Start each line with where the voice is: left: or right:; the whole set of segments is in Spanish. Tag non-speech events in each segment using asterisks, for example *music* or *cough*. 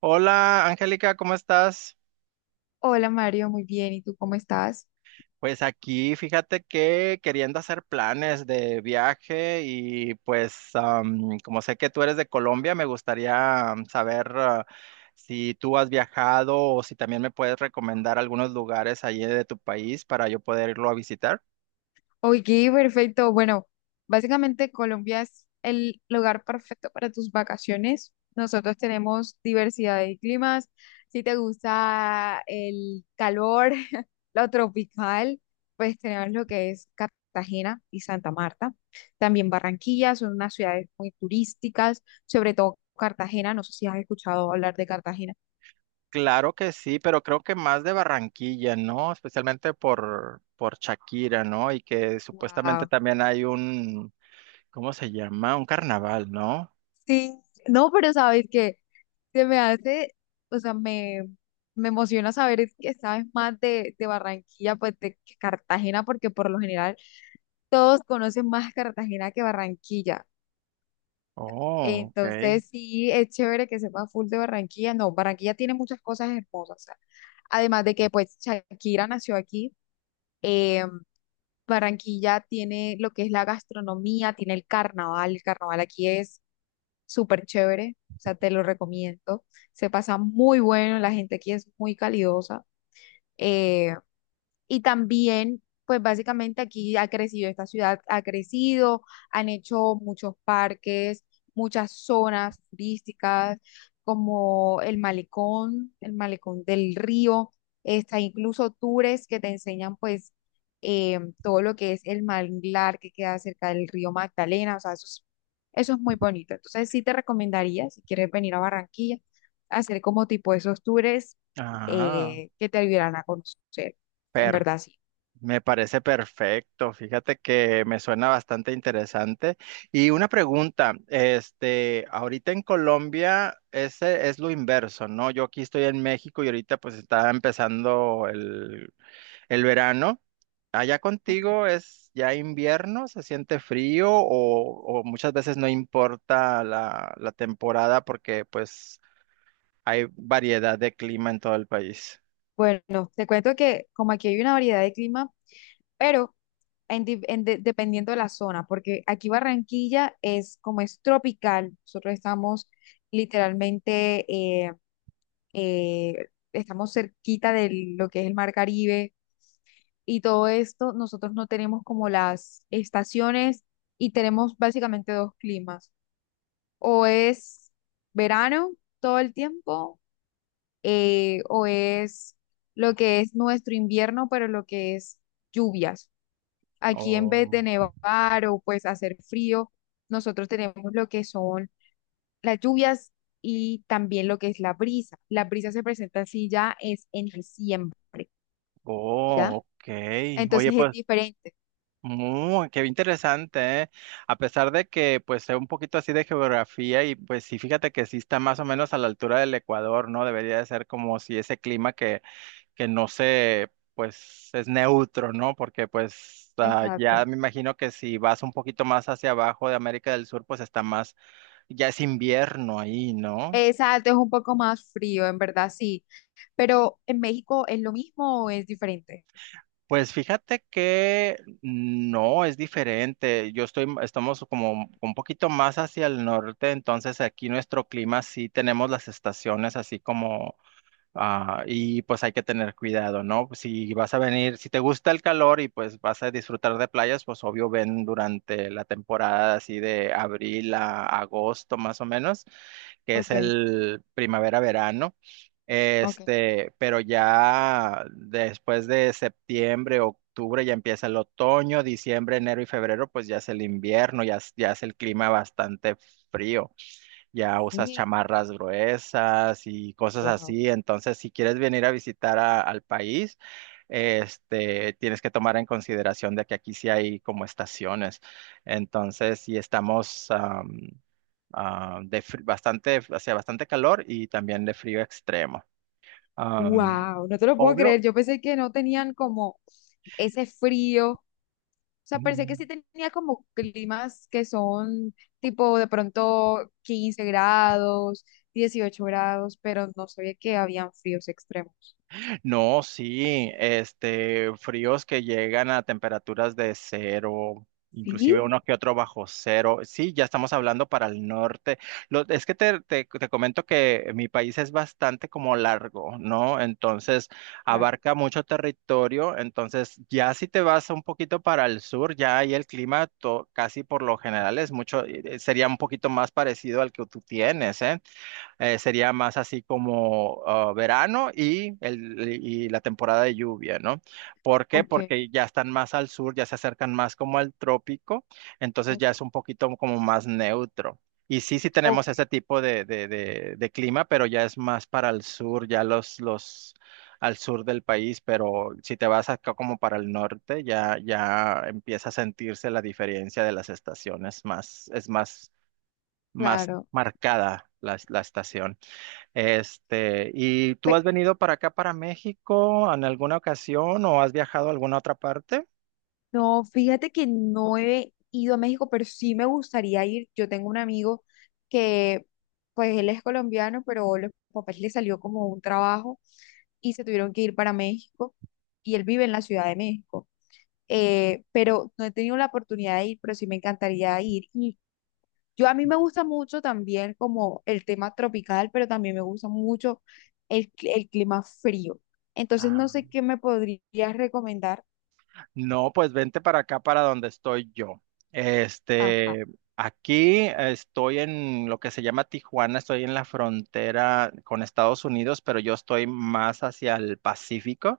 right: Hola, Angélica, ¿cómo estás?
left: Hola, Mario, muy bien. ¿Y tú cómo estás?
right: Pues aquí, fíjate que queriendo hacer planes de viaje y pues como sé que tú eres de Colombia, me gustaría saber si tú has viajado o si también me puedes recomendar algunos lugares allí de tu país para yo poder irlo a visitar.
left: Oye, perfecto. Bueno, básicamente Colombia es el lugar perfecto para tus vacaciones. Nosotros tenemos diversidad de climas. Si te gusta el calor, *laughs* lo tropical, pues tenemos lo que es Cartagena y Santa Marta. También Barranquilla, son unas ciudades muy turísticas, sobre todo Cartagena. No sé si has escuchado hablar de Cartagena.
right: Claro que sí, pero creo que más de Barranquilla, ¿no? Especialmente por Shakira, ¿no? Y que supuestamente
left: Wow.
right: también hay un, ¿cómo se llama? Un carnaval, ¿no?
left: Sí, no, pero sabes que se me hace, o sea, me emociona saber que sabes más de Barranquilla, pues de que Cartagena, porque por lo general todos conocen más Cartagena que Barranquilla.
right: Oh, ok.
left: Entonces, sí, es chévere que sepas full de Barranquilla. No, Barranquilla tiene muchas cosas hermosas. O sea, además de que pues Shakira nació aquí, eh, Barranquilla tiene lo que es la gastronomía, tiene el carnaval aquí es súper chévere, o sea, te lo recomiendo. Se pasa muy bueno, la gente aquí es muy calidosa. eh, y también, pues básicamente aquí ha crecido, esta ciudad ha crecido, han hecho muchos parques, muchas zonas turísticas, como el malecón del río, está incluso tours que te enseñan pues todo lo que es el manglar que queda cerca del río Magdalena, o sea, eso es muy bonito. Entonces sí te recomendaría, si quieres venir a Barranquilla, hacer como tipo esos tours
right: Ah,
left: que te ayudarán a conocer en
right: per-
left: verdad sí.
right: me parece perfecto. Fíjate que me suena bastante interesante. Y una pregunta, este, ahorita en Colombia ese es lo inverso, ¿no? Yo aquí estoy en México y ahorita pues está empezando el verano. Allá
left: Ujú.
right: contigo es ya invierno, se siente frío o muchas veces no importa la temporada porque pues hay variedad de clima en todo el país.
left: Bueno, te cuento que como aquí hay una variedad de clima, pero en di- en de- dependiendo de la zona, porque aquí Barranquilla es como es tropical, nosotros estamos literalmente, eh, estamos cerquita de lo que es el Mar Caribe y todo esto, nosotros no tenemos como las estaciones y tenemos básicamente dos climas, o es verano todo el tiempo o es lo que es nuestro invierno, pero lo que es lluvias. Aquí en vez
right: Oh,
left: de nevar o pues hacer frío, nosotros tenemos lo que son las lluvias y también lo que es la brisa. La brisa se presenta así ya es en diciembre,
right: oh,
left: ¿ya?
right: ok. Oye,
left: Entonces es
right: pues,
left: diferente.
right: muy, qué interesante, ¿eh? A pesar de que, pues, sé un poquito así de geografía y, pues, sí, fíjate que sí está más o menos a la altura del Ecuador, ¿no? Debería de ser como si ese clima que no se, pues, es neutro, ¿no? Porque, pues, ah,
left: Exacto.
right: ya me imagino que si vas un poquito más hacia abajo de América del Sur, pues, está más, ya es invierno ahí, ¿no?
left: Exacto, es un poco más frío, en verdad, sí. Pero en México, ¿es lo mismo o es diferente?
right: Pues fíjate que no es diferente. Yo estoy, estamos como un poquito más hacia el norte, entonces aquí nuestro clima sí tenemos las estaciones así como ah, y pues hay que tener cuidado, ¿no? Si vas a venir, si te gusta el calor y pues vas a disfrutar de playas, pues obvio ven durante la temporada así de abril a agosto más o menos, que es
left: Okay,
right: el primavera-verano.
left: okay.
right: Este, pero ya después de septiembre, octubre ya empieza el otoño, diciembre, enero y febrero, pues ya es el invierno, ya, ya es el clima bastante frío, ya usas
left: Sí,
right: chamarras gruesas y cosas
left: wow.
right: así. Entonces, si quieres venir a visitar al país, este, tienes que tomar en consideración de que aquí sí hay como estaciones. Entonces, si estamos ah, bastante, hacía bastante calor y también de frío extremo. Am,
left: Wow, no te lo puedo
right: obvio.
left: creer. Yo pensé que no tenían como ese frío. O sea, pensé que sí tenía como climas que son tipo de pronto 15 grados, 18 grados, pero no sabía que habían fríos extremos.
right: No, sí, este, fríos que llegan a temperaturas de cero,
left: Sí.
right: inclusive uno que otro bajo cero. Sí, ya estamos hablando para el norte. Es que te comento que mi país es bastante como largo, ¿no? Entonces,
left: Claro,
right: abarca mucho territorio. Entonces, ya si te vas un poquito para el sur, ya ahí el clima casi por lo general es mucho, sería un poquito más parecido al que tú tienes, ¿eh? Sería más así como ah, verano y, el, y la temporada de lluvia, ¿no? ¿Por qué?
left: ok,
right: Porque ya están más al sur, ya se acercan más como al trópico, entonces
left: ok,
right: ya es un poquito como más neutro. Y sí, sí tenemos
left: ok,
right: ese tipo de clima, pero ya es más para el sur, ya los al sur del país, pero si te vas acá como para el norte, ya, ya empieza a sentirse la diferencia de las estaciones más, es más, más
left: claro.
right: marcada la estación. Este, ¿y tú has venido para acá, para México, en alguna ocasión o has viajado a alguna otra parte?
left: No, fíjate que no he ido a México, pero sí me gustaría ir. Yo tengo un amigo que, pues él es colombiano, pero los papás le salió como un trabajo y se tuvieron que ir para México y él vive en la Ciudad de México. Pero no he tenido la oportunidad de ir, pero sí me encantaría ir. Y yo a mí me gusta mucho también como el tema tropical, pero también me gusta mucho el clima frío. Entonces no
right: Ah.
left: sé qué me podrías recomendar.
right: No, pues vente para acá, para donde estoy yo.
left: Ajá,
right: Este, aquí estoy en lo que se llama Tijuana, estoy en la frontera con Estados Unidos, pero yo estoy más hacia el Pacífico,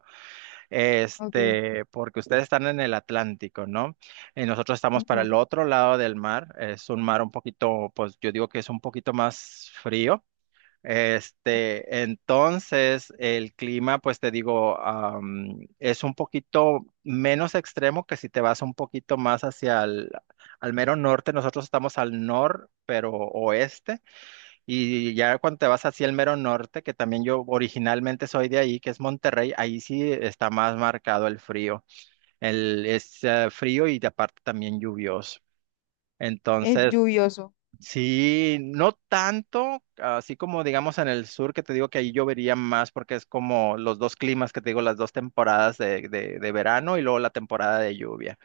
left: ok.
right: este, porque ustedes están en el Atlántico, ¿no? Y nosotros estamos para el otro lado del mar, es un mar un poquito, pues yo digo que es un poquito más frío.
left: Ok.
right: Este, entonces el clima, pues te digo, es un poquito menos extremo que si te vas un poquito más hacia el, al mero norte. Nosotros estamos al nor, pero oeste. Y ya cuando te vas hacia el mero norte, que también yo originalmente soy de ahí, que es Monterrey, ahí sí está más marcado el frío. El, es frío y de aparte también lluvioso.
left: Es
right: Entonces,
left: lluvioso.
right: sí, no tanto, así como digamos en el sur, que te digo que ahí llovería más porque es como los dos climas que te digo, las dos temporadas de verano y luego la temporada de lluvia.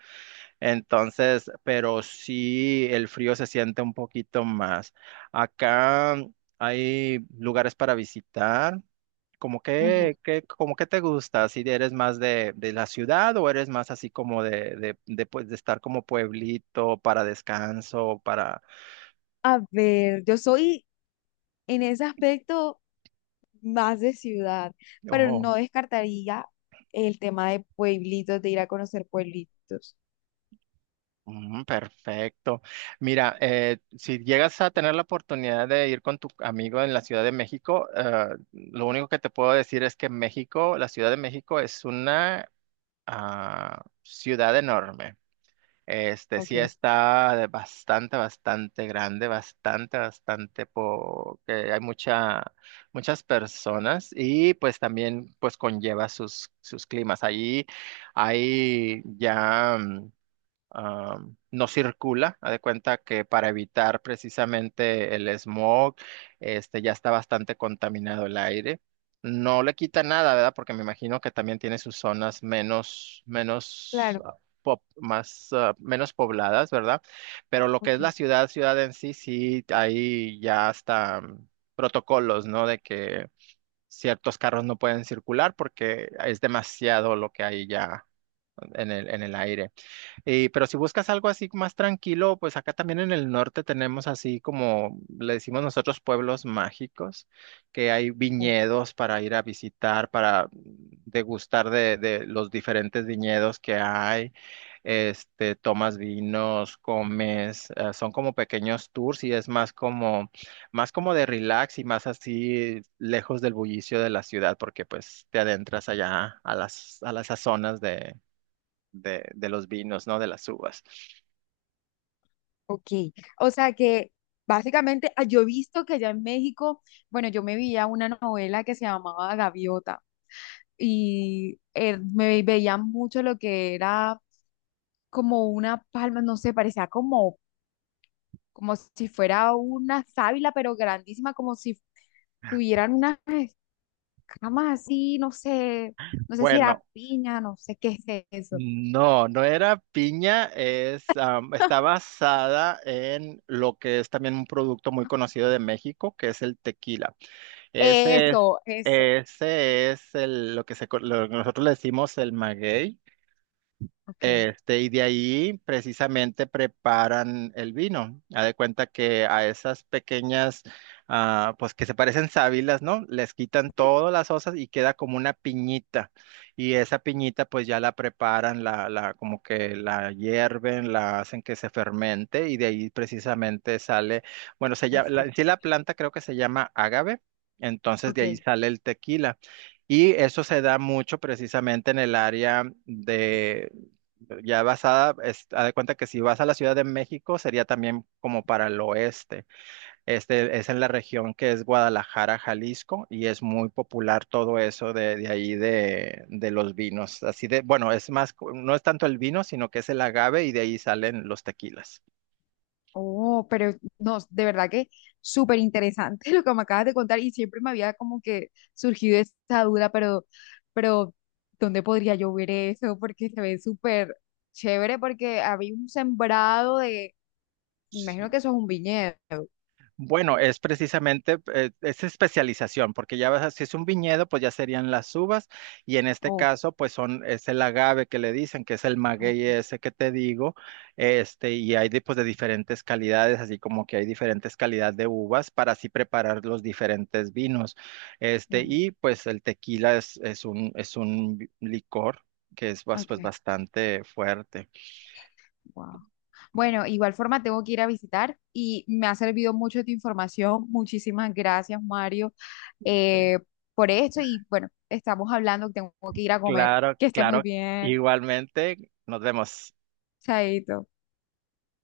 right: Entonces, pero sí el frío se siente un poquito más. Acá hay lugares para visitar. ¿Cómo
left: Ujú.
right: como que te gusta? ¿Si eres más de la ciudad o eres más así como pues, de estar como pueblito para descanso, para...
left: A ver, yo soy en ese aspecto más de ciudad, pero
right: ojo?
left: no descartaría el tema de pueblitos, de ir a conocer pueblitos.
right: Mm, perfecto. Mira, si llegas a tener la oportunidad de ir con tu amigo en la Ciudad de México, lo único que te puedo decir es que México, la Ciudad de México es una ah, ciudad enorme. Este
left: Ok,
right: sí está de bastante, bastante grande, bastante, bastante, porque hay mucha, muchas personas y pues también pues conlleva sus climas. Allí hay ya. mm, no circula. Haz de cuenta que para evitar precisamente el smog, este ya está bastante contaminado el aire. No le quita nada, ¿verdad? Porque me imagino que también tiene sus zonas menos, menos
left: claro,
right: ah, más, ah, menos pobladas, ¿verdad? Pero lo que es
left: ok.
right: la ciudad, ciudad en sí, sí, ahí ya hasta mm, protocolos, ¿no? De que ciertos carros no pueden circular porque es demasiado lo que hay ya en el aire. Pero si buscas algo así más tranquilo, pues acá también en el norte tenemos así como le decimos nosotros pueblos mágicos, que hay
left: Oh,
right: viñedos para ir a visitar, para degustar de los diferentes viñedos que hay. Este, tomas vinos, comes, son como pequeños tours y es más como de relax y más así lejos del bullicio de la ciudad, porque pues te adentras allá a las zonas de los vinos, ¿no? De las uvas.
left: ok. O sea que básicamente yo he visto que allá en México, bueno, yo me veía una novela que se llamaba Gaviota y me veía mucho lo que era como una palma, no sé, parecía como si fuera una sábila, pero grandísima, como si tuvieran unas escamas así, no sé, si era
right: Bueno,
left: piña, no sé qué es eso.
right: no, no era piña, es, está
left: *laughs*
right: basada en lo que es también un producto muy conocido de México, que es el tequila. Ese es,
left: Eso, eso.
right: ese es el, lo que lo que nosotros le decimos el maguey.
left: Ok.
right: Este, y de ahí precisamente preparan el vino. Haz de cuenta que a esas pequeñas, ah, pues que se parecen sábilas, ¿no? Les quitan todas las osas y queda como una piñita. Y esa piñita pues ya la preparan, la, como que la hierven, la hacen que se fermente y de ahí precisamente sale, bueno, se llama,
left: el
right: la, en sí
left: tequi.
right: la planta creo que se llama agave. Entonces de
left: Ok.
right: ahí sale el tequila. Y eso se da mucho precisamente en el área de, ya basada, es, haz de cuenta que si vas a la Ciudad de México sería también como para el oeste. Este es en la región que es Guadalajara, Jalisco, y es muy popular todo eso de ahí de los vinos. Así de, bueno, es más, no es tanto el vino, sino que es el agave y de ahí salen los tequilas.
left: Oh, pero no, de verdad que súper interesante *laughs* lo que me acabas de contar y siempre me había como que surgido esa duda, pero, ¿dónde podría yo ver eso? Porque se ve súper chévere porque había un sembrado me imagino
right: Sí,
left: que eso es un viñedo.
right: bueno, es precisamente, es especialización, porque ya vas, si es un viñedo, pues ya serían las uvas, y en este
left: Oh,
right: caso, pues son, es el agave que le dicen, que es el maguey
left: okay.
right: ese que te digo, este, y hay de, pues, de diferentes calidades, así como que hay diferentes calidades de uvas para así preparar los diferentes vinos, este,
left: Ujú.
right: y pues el tequila es un licor que es, pues,
left: Okay.
right: bastante fuerte.
left: Wow. Bueno, igual forma tengo que ir a visitar y me ha servido mucho tu información. Muchísimas gracias, Mario, eh, por esto. Y bueno, estamos hablando, tengo que ir a comer.
right: Claro,
left: Que estés muy
right: claro,
left: bien.
right: igualmente, nos vemos.
left: Chaito.